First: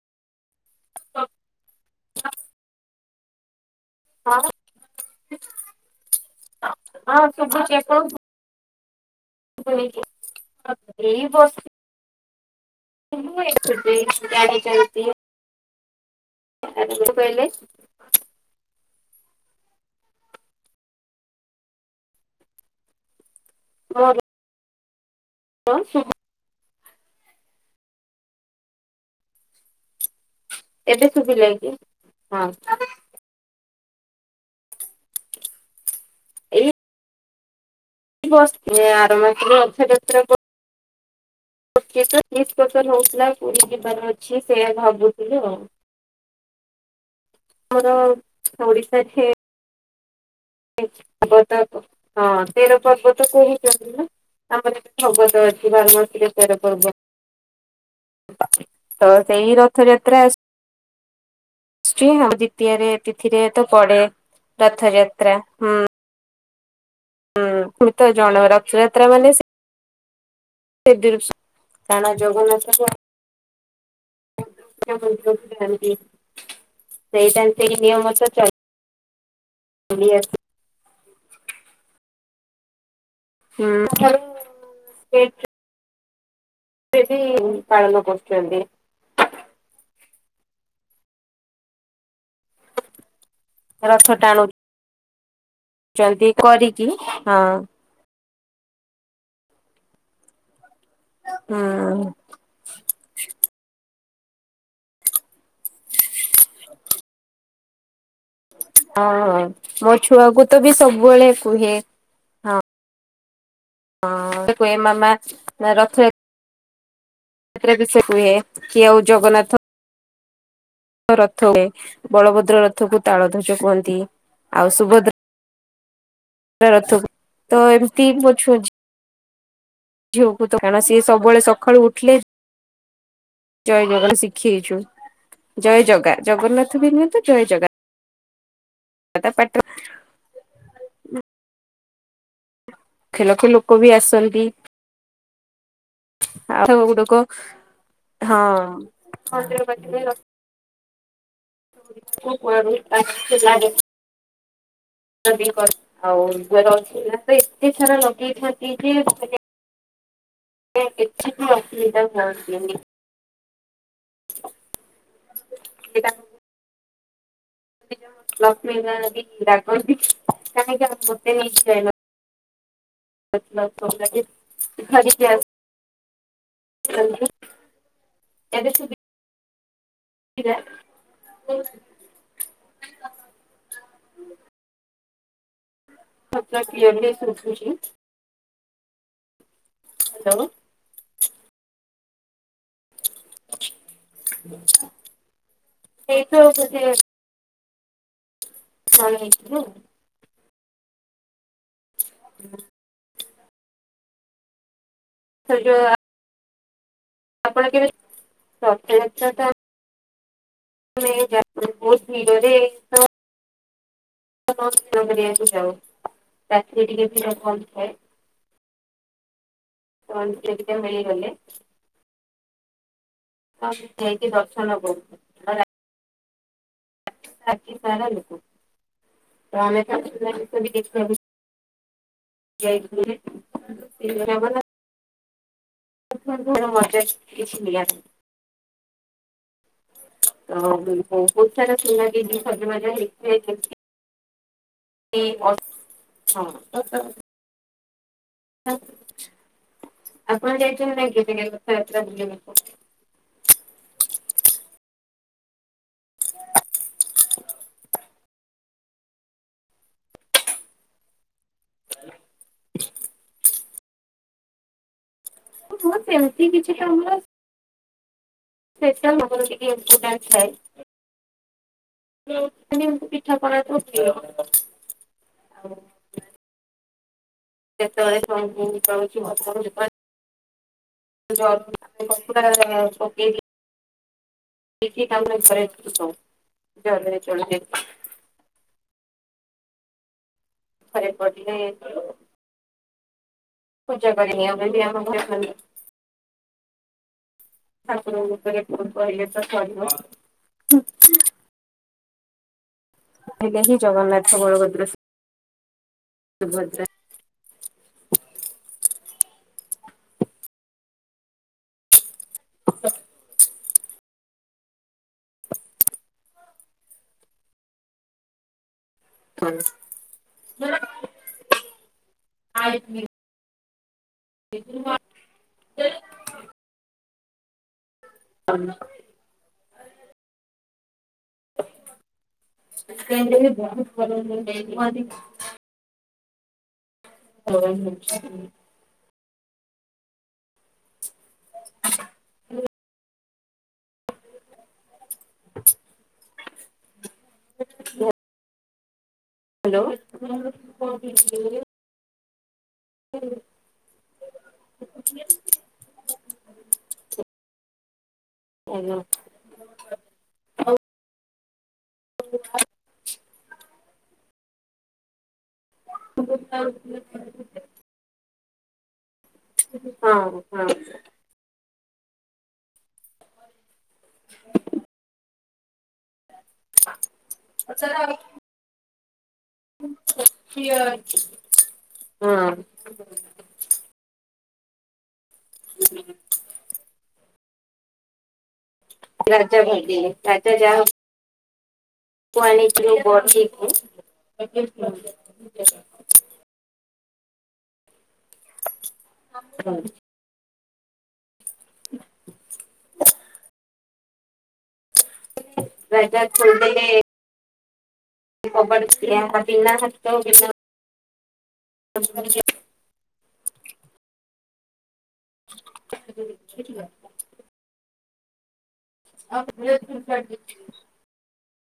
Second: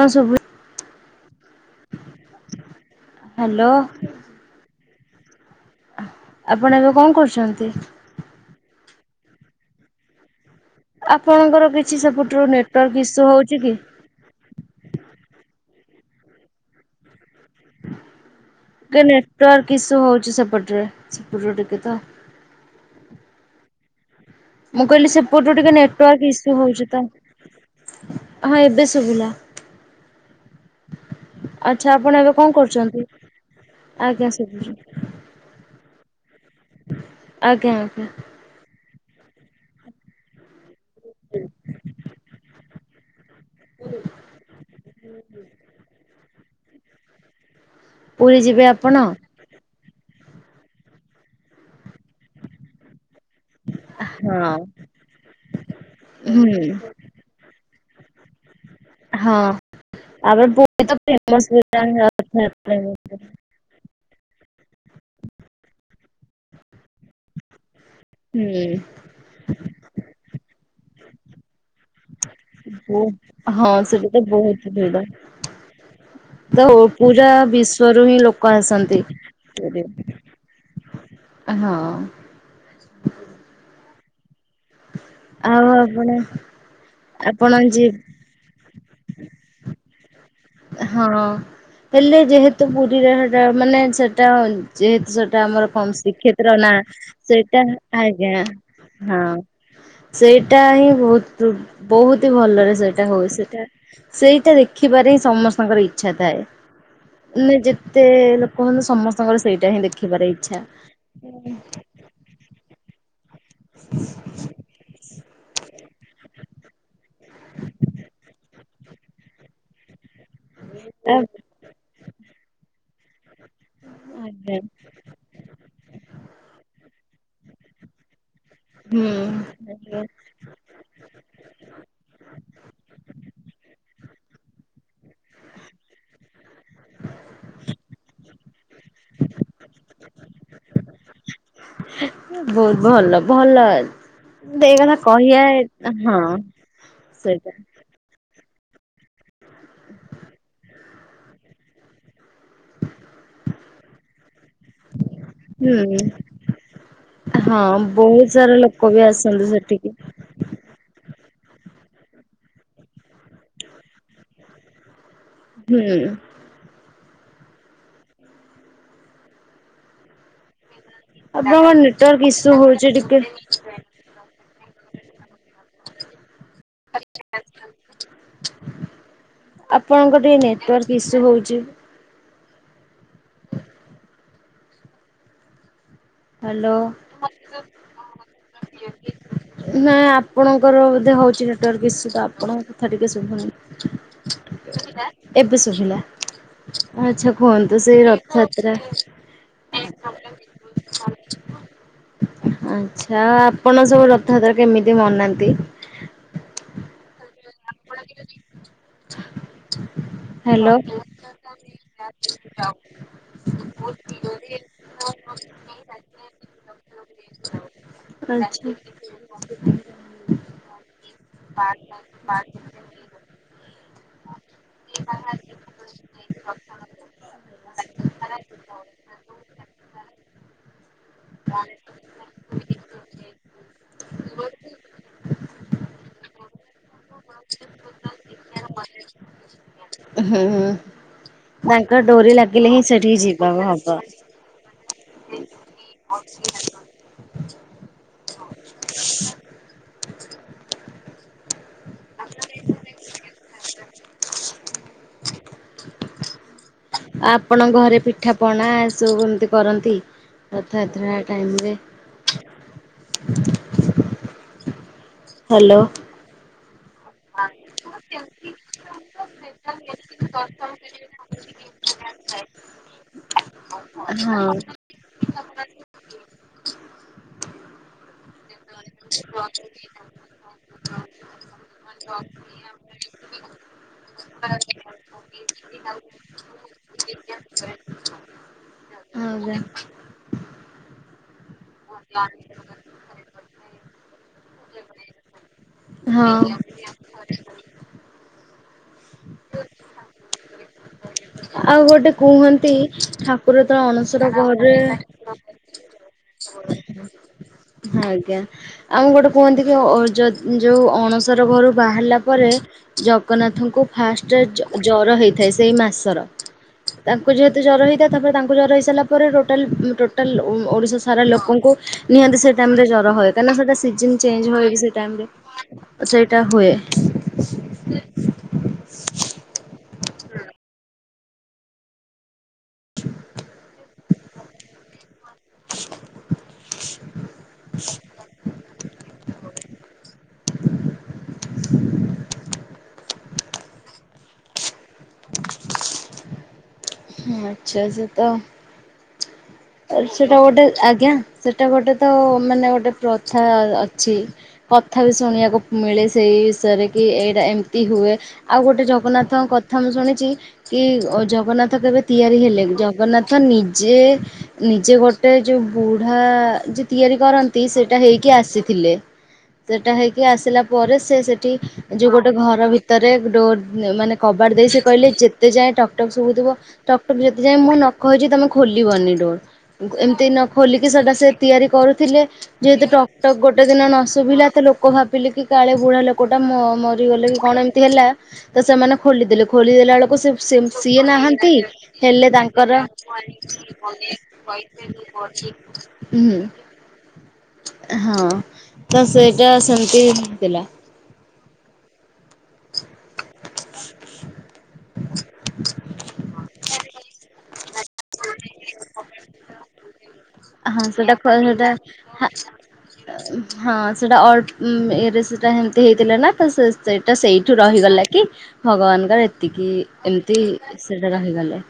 ଲସ ହୁଏ। [unintelligible] ହାଲୋ। ହ ଆପଣ ଏବେ କଣ ହଁ କରୁଛନ୍ତି? ଶୁଭୁଚି ଶୁଭୁନିକି? ଆପଣଙ୍କର କିଛି ସେପୁଟରୁ ନିର୍ [unintelligible] କହିଲେ? ଟ କିସ ହୋଉଚି ସେପଟରେ ସେପଟ ଟିକେ ତ। ହ। ମୁଁ କହିଲି ସେପଟୁ ଟିକେ ନେଟୱାର୍କ ଇସ୍ୟୁ ହୋଉଚି। ହଁ ଏବେ ଶୁଭିଲା। ଏବେ ଶୁଭିଲା କି? ଆଚ୍ଛା ଆପଣ ଏବେ ହଁ କଣ କରୁଛନ୍ତି? ଆଜ୍ଞା ସେ। ଆଜ୍ଞା। ଆଜ୍ଞା ବସିି ଆର ମାସରେ ରଥ ଯାତ୍ରା। [inaudible] ହଉଥିଲା। ପୁରୀ ଯିବାର ଅଛି ସେ ଭାବୁଥିଲୁ ଆଉ। ଆମର ପୁରୀ ଯିବେ ଆପଣ? ଓଡିଶା [unintelligible] ହଁ ତେର ପର୍ବ ତ କୁହୁଛନ୍ତି ନା? ହଁ ଆମର ପର୍ବତ ଅଛି ଭାରମର ହୁଁ ପର୍ବ। ତ ହଁ ସେଇ ରଥଯାତ୍ରା। ତାପରେ ପୁରୀ ତ ଫେମସ ହେଲାଣି ହଉ ରଥଯାତ୍ରା ଦ୍ଵିତୀୟରେ ତିଥିରେ ତ ପଡେ ରଥଯାତ୍ରା ହୁଁ। ହୁଁ ତମେ ତ ଜଣ ରଥଯାତ୍ରା ମାନେ ସେ [unintelligible] ଜଗନ୍ନାଥଙ୍କୁ ହଁ ସେଟା ତ ବୋହୁତ ଆଖି ଭିଡ଼। ମନ୍ଦିରକୁ ଯାଆନ୍ତି ତ ପୁରା ସେଇଟା ସେଇ ବିଶ୍ଵରୁ ନିୟମ ହିଁ ତ ଲୋକ ଆସନ୍ତି। ହଁ। ଚାଲି ଆସି ହୁଁ। ଆଉ ଆପଣ? ସେବି ଆପଣ ଯି ପାଳନ କରୁଛନ୍ତି। ହଁ ହେଲେ ଯେହେତୁ ପୁରୀରେ ସେଟା ମାନେ ରଥ ସେଟା ଯେହେତୁ ସେଟା ଆମର କଣ ଟାଣୁଛନ୍ତି ଶ୍ରୀକ୍ଷେତ୍ର ନା? କରିକି ହଁ ସେଇଟା ଆଜ୍ଞା ହଁ ସେଇଟା ହିଁ। ବହୁତ ହୁଁ ବହୁତ ହି ଭଲରେ ସେଇଟା ହଉଏ ସେଇଟା ସେଇଟା ଦେଖିପାରେ ସମସ୍ତଙ୍କର ଇଛା ଥାଏ ।ନା ଯେ ହଁ ମୋ ଦେଖିବାର ଛୁଆକୁ ଇଚ୍ଛା। ତ ବି ସବୁବେଳେ କୁହେ ହଁ। ହଁ ଏମାମା ରଥ ଯାତ୍ରା ଏଥିରେ ବି ସେ କୁହେ କି ଆଉ ଜଗନ୍ନାଥ ରଥ ହୁଏ ବଳଭଦ୍ର ରଥକୁ ତାଳ ଧ୍ୱଜ କୁହନ୍ତି ଆଜ୍ଞା ।ଆଉ ସୁଭଦ୍ରା ରଥ, ତ ଏମିତି ମୋ ଛୁ ହୁଁ। ଆଜ୍ଞା। ଝିଅକୁ ତ କାଁ ସି ସବୁବେଳେ ସକାଳୁ ଉଠିଲେ ଜୟ ଜଗନ୍ ଶିଖେଇଛୁ ଜୟ ଜଗା ଜଗନ୍ନାଥ ବି ନୁହେ ତ, ଜୟ ଜଗା ତା ପାଟିରୁ ବହୁତ ଭଲ ଭଲ ବି ଏଇ କଥା କହିବା ହଁ ଆ ଗୁଡକ ସେଇଟା ହଁ [inaudible] [inaudible] ହୁଁ ଆଉ ଅଛି ତ ଏତେ ହଁ ସାରା ବହୁତ ସାରା ଲଗେଇଛନ୍ତି ଲୋକ ଯେ ବି ସେ ଆସନ୍ତି ସେଠିକି କିଛି ବି ଅସୁବିଧା ହୁଅନ୍ତିନି [inaudible] ହୁଁ। ଲକ୍ଷ୍ମୀ ନ [unintelligible] ଆପଣଙ୍କର ନେଟୱାର୍କ ଇସୁ ହଉଛି ଟିକେ [unintelligible] ଏବେ ଆପଣଙ୍କ ଟିକେ ସୁବିଧା ନେଟୱାର୍କ ଇସୁ ହଉଛି [inaudible] ପପ ହ୍ୟାଲୋ କିି ଏମଏ ସୁଶୁଛି ନାଇଁ ଆପଣଙ୍କର ବଧେ ହଉଛି ନେଟୱାର୍କ ଇସୁ ତ ଆପଣ କଥା ଟିକେ ସୁଭୁନି ଏବେ ଶୁଭିଲା ସେଇତ ବୋଧେ ଆଛା କୁହନ୍ତୁ। ତ ସେ ରଥଯାତ୍ରା ଜଣେଇଥିଲୁ ଆଛା ଆପଣ ସବୁ ରଥଯାତ୍ରା କେମିତି ମନାନ୍ତି? ସେ ଯୋଉ ଆପଣ କେବେ ରଥଯାତ୍ରା ତ ହ୍ୟାଲୋ ଆଚ୍ଛା। [unintelligible] [unintelligible] [unintelligible] ହଉ ଯାଇକି ଦର୍ଶନ କରୁ [inaudible] ବାକି ସାରାଲୋକ ଆମେ ଯାଇଥିଲ ହୁଁ ଧର ମଜା କିଛି ମି [inaudible] ହୁଁ ବହୁତ ସାରା ତାଙ୍କ ସୁନା ଡୋରି ଦେଇକି ଲାଗିଲେ ହିଁ ସଜବାଜ ସେଠିକି ହେଇଥିବେ ଯିବା ଯେମିତି ହବ। ଅସମ [inaudible] ଆପଣ ଯାଇଛନ୍ତି ଲାଗ ରଥଯାତ୍ରା ବୁଲିବାକୁ ଆପଣଙ୍କ ଘରେ ପିଠା ପଣା ଏ ସବୁ ଏମତି କରନ୍ତି ରଥଯାତ୍ରା ଟାଇମ [inaudible] ହ ସେମିତି କି ସ୍ପେଶାଲ ଆମର ଟିକେ [unintelligible] ପିଠାପଣା ହଁ। [unintelligible] ଯେତେବେଳେ [unintelligible] ଯେତେବେଳେ [unintelligible] ଜବ [unintelligible] କାମରେ ଜରେ ଚ [inaudible] [inaudible] ଥରେ ପ [unintelligible] ପୂଜା କରିନି ଏବେ ବି ଆମ ଘରେ ଖାଲି ନିହାତି ଭାବରେ ଠାକୁରଙ୍କ ଉପରେ [unintelligible] କହିଲେ ତ ଚାଲିବ। ଆଉ ଗୋଟେ କୁହନ୍ତି ଠାକୁର ତ ଅଣସର ଜଗନ୍ନାଥ ଘରରେ ବଳଭଦ୍ର ସୁଭଦ୍ରା ହ୍ୟାଲୋ। ହଁ ଆଜ୍ଞା। ଆଉ ଗୋଟେ କୁହନ୍ତି କି ଯ ଯୋଉ ଅଣସାର ଘରୁ ବାହାରିଲା ପରେ ଜଗନ୍ନାଥଙ୍କୁ ଫାଷ୍ଟ ଜ ଜର ହେଇଥାଏ। ସେଇ ମାସର ତାଙ୍କୁ ଯେହେତୁ ଜର ହେଇଥାଏ ତାପରେ ତାଙ୍କୁ ଜର ହେଇ ହେଲା ପରେ ହଁ ଟୋଟାଲ ଓ ଓଡିଶା ସାରା ଲୋକଙ୍କୁ ନିହାତି ସେ ଟାଇମରେ ଜର ହୁଏ। କାରଣ ସେଟା ସିଜନ ଚେଞ୍ଜ ହୁଏ ସେ ଟାଇମରେ ସେଇଟା ହୁଏ। [unintelligible] ଠାକୁରଙ୍କୁ ବି ବହୁତ୍ [unintelligible] ହୋଉ ହୋଉ। ହଁ ଆଚ୍ଛା ସେ ତ ସେଟା ଗୋଟେ ଆଜ୍ଞା ସେଟା ଗୋଟେ ତ ମାନେ ଗୋ ଟେ ପ୍ରଥା ଅଛି କଥା ବି ଶୁଣିବାକୁ ମିଳେ ସେଇ ବିଷୟରେ କି ଏଇଟା ଏମତି ଯଦି ହୁଏ ଆଉ ଗୋଟେ ଜଗନ୍ନାଥଙ୍କ କଥା ମୁଁ ଶୁଣିଛି କି ଜ ଗନ୍ନାଥ ଯେବେ ତିଆରି ହେଲେ ଜଗନ୍ନାଥ ନିଜେ ନିଜେ ଗୋ ଟେ ଯୋଉ ବୁଢା ଯେ ତିଆରି କରନ୍ତି। ସେଇଟା ହେଇକି ଆସିଥିଲେ। ସେଟା ହେଇକି ଆସିଲା ପରେ ସେ ସେଠି ଯୋଉ ଗୋଟେ ଘର ଭିତରେ ଡୋର ମାନେ କବାଟ ଦେଇ ସେ କହିଲେ ଯେତେ ଯାଏଁ ଟକ ଟାକୁ ସୁବୁଥିବ ଟକଟକ୍ ଯେତେ ଯାଏଁ ମୁଁ ନ କହିଛି ତମେ ଖୋଲିବନି ଡୋର। ଏମିତି ନ ଖୋଲିକି ସେଟା ସେ ତିଆରି କରୁଥିଲେ ହଁ ଯେହେତୁ ଟକ୍ ଟକ୍ ଗୋଟେ ଦିନ ନ ଶୁଭିଲା ତ ଲୋକ ଭାବିଲେ କି କାଳେ ବୁଢା ଲୋକଟା ମ ମରିଗଲା କି କଣ ଏମିତି ହେଲା ତ ସେମାନେ ଖୋଲିଦେଲେ ରାଜା ଭାବିଲେ ଖୋଲିଦଲାବେଳକୁ ସେ ରାଜା ସେ ଯାହାକୁ ସିଏ ନାହାନ୍ତି ହେଲେ ତାଙ୍କର ଆଣିଥିଲୁ ହୁଁ ବଟିକୁ ହଁ ତ ସେଇଟା ସେମିତିଥିଲା। ରାଜା ଖୋଲି ଦେଲେ ହାତ ହଁ ସେଟା ଖୋଲ ସେଟା ହଁ ସେଇଟା ଅଳ୍ପ ଉଁ ଇଏରେ ସେଟା ହେମତି ହେଇଥିଲା ନା ତ ସେ ସେଇଟା ସେଇଠୁ ରହିଗଲା କି ଭଗବାନଙ୍କର ଏତିକି ବିନା ଏମିତି ସେଟା ରହିଗଲେ।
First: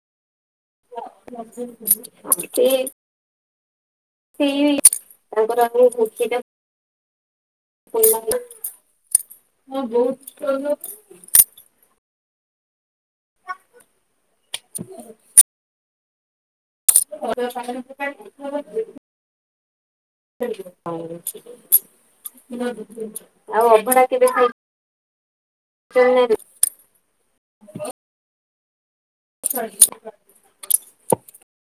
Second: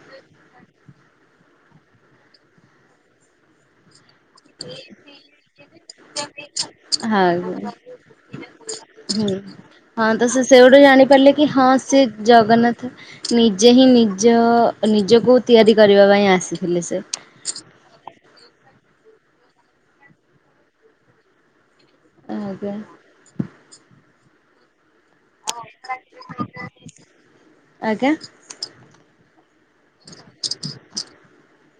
[unintelligible] ସେଇ ତାଙ୍କର ହେଇ ମୂର୍ତ୍ତିଟା ହଁ [unintelligible] ଖୋଲାହେଲେ ହୁଁ ହଁ ତ ସେ ସେଇଠୁ ଜାଣିପାରିଲେ କି ହଁ ସେ ଜଗନ୍ନାଥ ନିଜେ ହିଁ ନିଜ ନିଜକୁ ତିଆରି କରିବା ପାଇଁ ଆସି [unintelligible] ଆଜ୍ଞା ଆଉ ଅଭଡା କେବେ ଖାଇଛ? ଆଜ୍ଞା। [unintelligible]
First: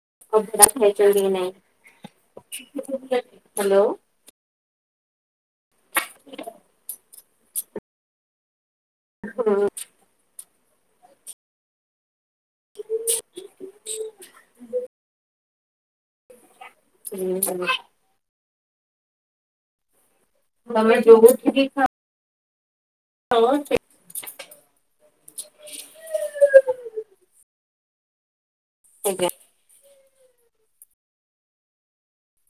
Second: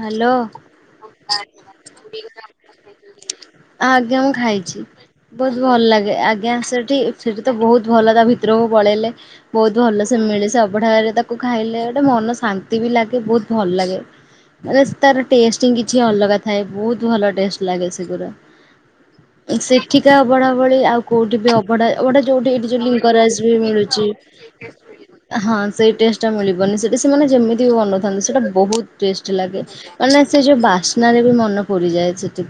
ହାଲୋ। ଅଭଡା ଖାଇଛନ୍ତି କି ନାଇଁ? ହ୍ୟାଲୋ ଆଜ୍ଞା, ମୁଁ ଖାଇଛି। ବହୁତ ଭଲ ଲାଗେ ଆଜ୍ଞା ସେଠି ସେଠି ତ ବହୁତ ଭଲ ତା ଭିତରକୁ ପଳେଇଲେ ହୁଁ ବହୁତ ଭଲସେ ମିଳେ ସେ ଅଭଡ଼ାରେ ତାକୁ ଖାଇଲେ ଗୋଟେ ମନ ଶାନ୍ତି ବି ଲାଗେ ବହୁତ ଭଲ ଲାଗେ ମାନେ ତାର ଟେଷ୍ଟିଂ କିଛି ଅଲଗା ଥାଏ ବହୁତ ଭଲ ଟେଷ୍ଟ ହୁଁ ଲାଗେ ସେଗୁରା ସେଠି ସେ ଅଭଢା ଭଳି ତମେ ଆଉ କୋଉଠି ବି ଯୋଉଠି ଅଭଢା ଖାଅ ଗୋଟେ ଯୋଉଠି ଏଇଠି ଯୋଉ ଲିଂ ଙ୍ଗ ରାଜରେ ବି ସେ ମିଳୁଚି । ହଁ, ସେଇ ଟେଷ୍ଟଟା ମିଳିବନି ସେଠି ସେମାନେ ଯେମତି ବି ବନଉଥାନ୍ତି ସେଇଟା ବହୁତ ଟେଷ୍ଟ। ଆଜ୍ଞା ଲାଗେ। ମାନେ ସେ ଯୋଉ ବାସ୍ନରେ ବି ମନ ପୁରିଯାଏ, ସେଠି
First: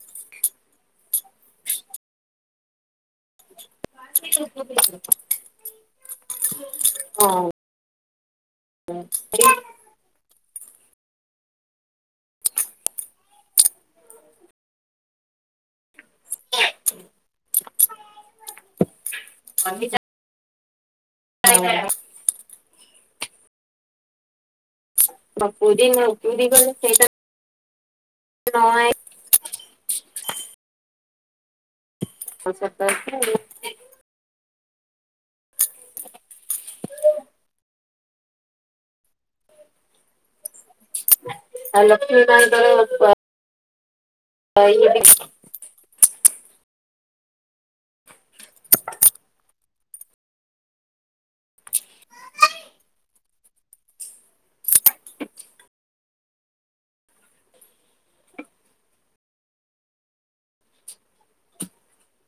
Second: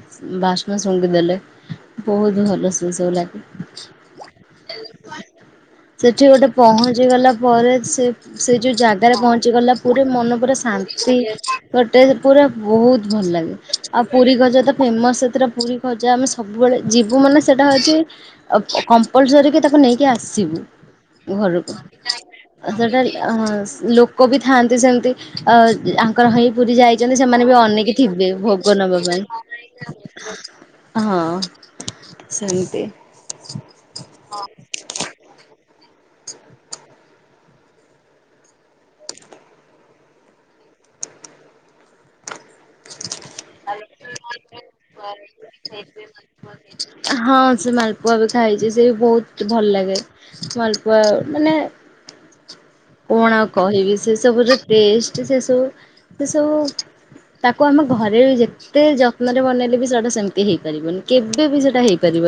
ବାସ୍ନା ଶୁଙ୍ଘିଦେଲେ। ବହୁତ ଭଲ ସେସବୁ ଲାଗେ। [inaudible] ସେଠି ଗୋଟେ ପହଞ୍ଚିଗଲା ହଁ। ପରେ ସେ ସେ ଯଉ ଜାଗାରେ ପହଞ୍ଚିଗଲା ପରେ ମନ ପୁରା ଶାନ୍ତି ଗୋଟେ ପୁରା ବହୁତ ଭଲ ଲାଗେ ଆଉ ପୁରୀ ଗଜା ତ ଫେମସ୍ ଏଥର ପୁରୀ ଗଜା ଆମେ ସବୁବେଳେ ଯିବୁ ମାନେ ସେଇଟା ହଉଛି କମ୍ପଲସରି କିି ତାକୁ ପୁରୀ ନ ନେଇକି ଆସିବୁ ଘରକୁ। ସେଟା ହଁ ଲୋକବି ଥାଆନ୍ତି ସେମ ତି ଅ ଆଙ୍କର ପୁରୀ ହେଇ ଗଲେ ପୁରୀ ସେଇଟା ଯାଇଛନ୍ତି ସେମାନେ ବି ଅନେକ ଥିବେ ନ ଭୋଗ ଆଇ ନବା ପାଇଁ ହଁ ସତ ସେମତି। ଅଛି ଆଉ। ଆ ଲକ୍ଷ୍ମୀ ନାଇଁ ତୋର ବୋପା ହଁ। ସେ ମାଲପୁଆ ବି ଖାଇଛି ସେ ବି ବହୁତ ଭଲ ଲାଗେ ମାଲପୁଆ ମାନେ କଣ ଆଉ କହିବି ସେ ସବୁଯଉ ଟେଷ୍ଟ ସେ ସବୁ ସେ ସବୁ ତାକୁ ଆମ ଘରେ ବି ଯେତେ ଯତ୍ନରେ ବନେଇଲେ ବି ସେଟା ସେମିତି ହେଇପାରିବନି କେବେ ବି ସେଟା ହେଇପାରିବ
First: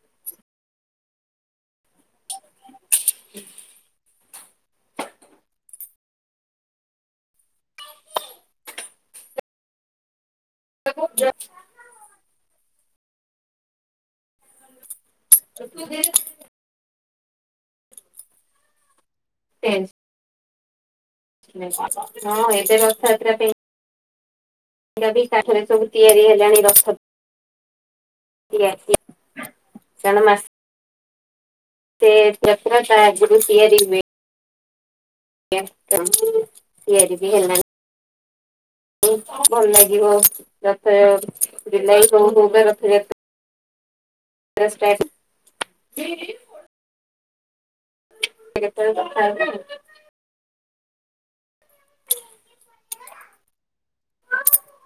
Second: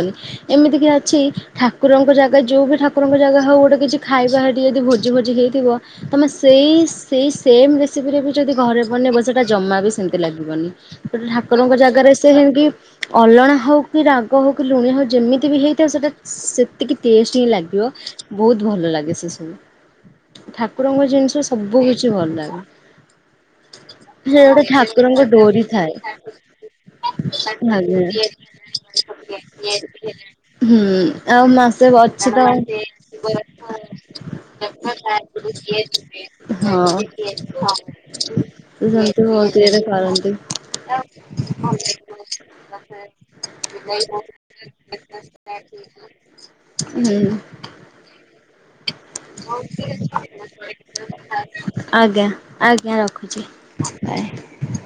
ଏମିତି କିି ଅଛି ଠାକୁରଙ୍କ ଜାଗା ଯୋଉ ବି ଠାକୁରଙ୍କ ଜାଗା ହଉ ଗୋଟେ କିଛି ଖାଇବା ହେଠି ଯଦି ଭୋଜି ଗୋ ହେଇଥିବ ତମେ ସେଇ ସେଇ ସେମ ରେସିପିରେ ବି ଯଦି ଘରେ ବନେଇବ ସେଟା ଜମା ବି ସେମତି ଲା ଲାଗିବନି ହଁ ଠାକୁରଙ୍କ ଜାଗାରେ ସେ ହେି ଅଲଣା ହଉ କି ରା ଗ ହଉ କି ଲୁଣିଆ ହଉ ଯେମିତି ବି ହେଇଥାଉ ସେଟା ସେତିକି ଟେଷ୍ଟ ହି ଲାଗିବ ବହୁତ ଭଲ ଲାଗେ। ଠାକୁରଙ୍କ ଜିନିଷ ସବୁ କିଛି ଭଲ ଲାଗେ। ଏବେ ରଥଯାତ୍ରା ପାଇଁ ସେ ଗୋଟେ ବି ଠାକୁରଙ୍କ ଡୋରି କାଠରେ ସବୁ ଥାଏ। [inaudible] ତିଆରି ହେଲାଣି ରଥ ତିଆରି କାରଣ ମାସେ ହୁଁ। ଆଉ ମାସେ ଅଛି ତ। ଯାତ୍ରା ତା ଆଗରୁ ତିଆରି ହୁଏ। ହଁ ଅଁ ତ ତିଆରି ସତି ବି ହେଲାଣି ହ ଭଲ କେ ଦେ ଲାଗିବ ଖାଦନ୍ତି [inaudible] ରଥ ଜୁଲାଇ ହଉ ହଉକା ରଥଯାତ୍ରା ଷ୍ଟାର୍ଟ [inaudible] ହୁଁ ସେ କେତେବେଳେ କଥା ହେବ? ହ ଆଜ୍ଞା ଆଜ୍ଞା ରଖୁଚି ବାଏ।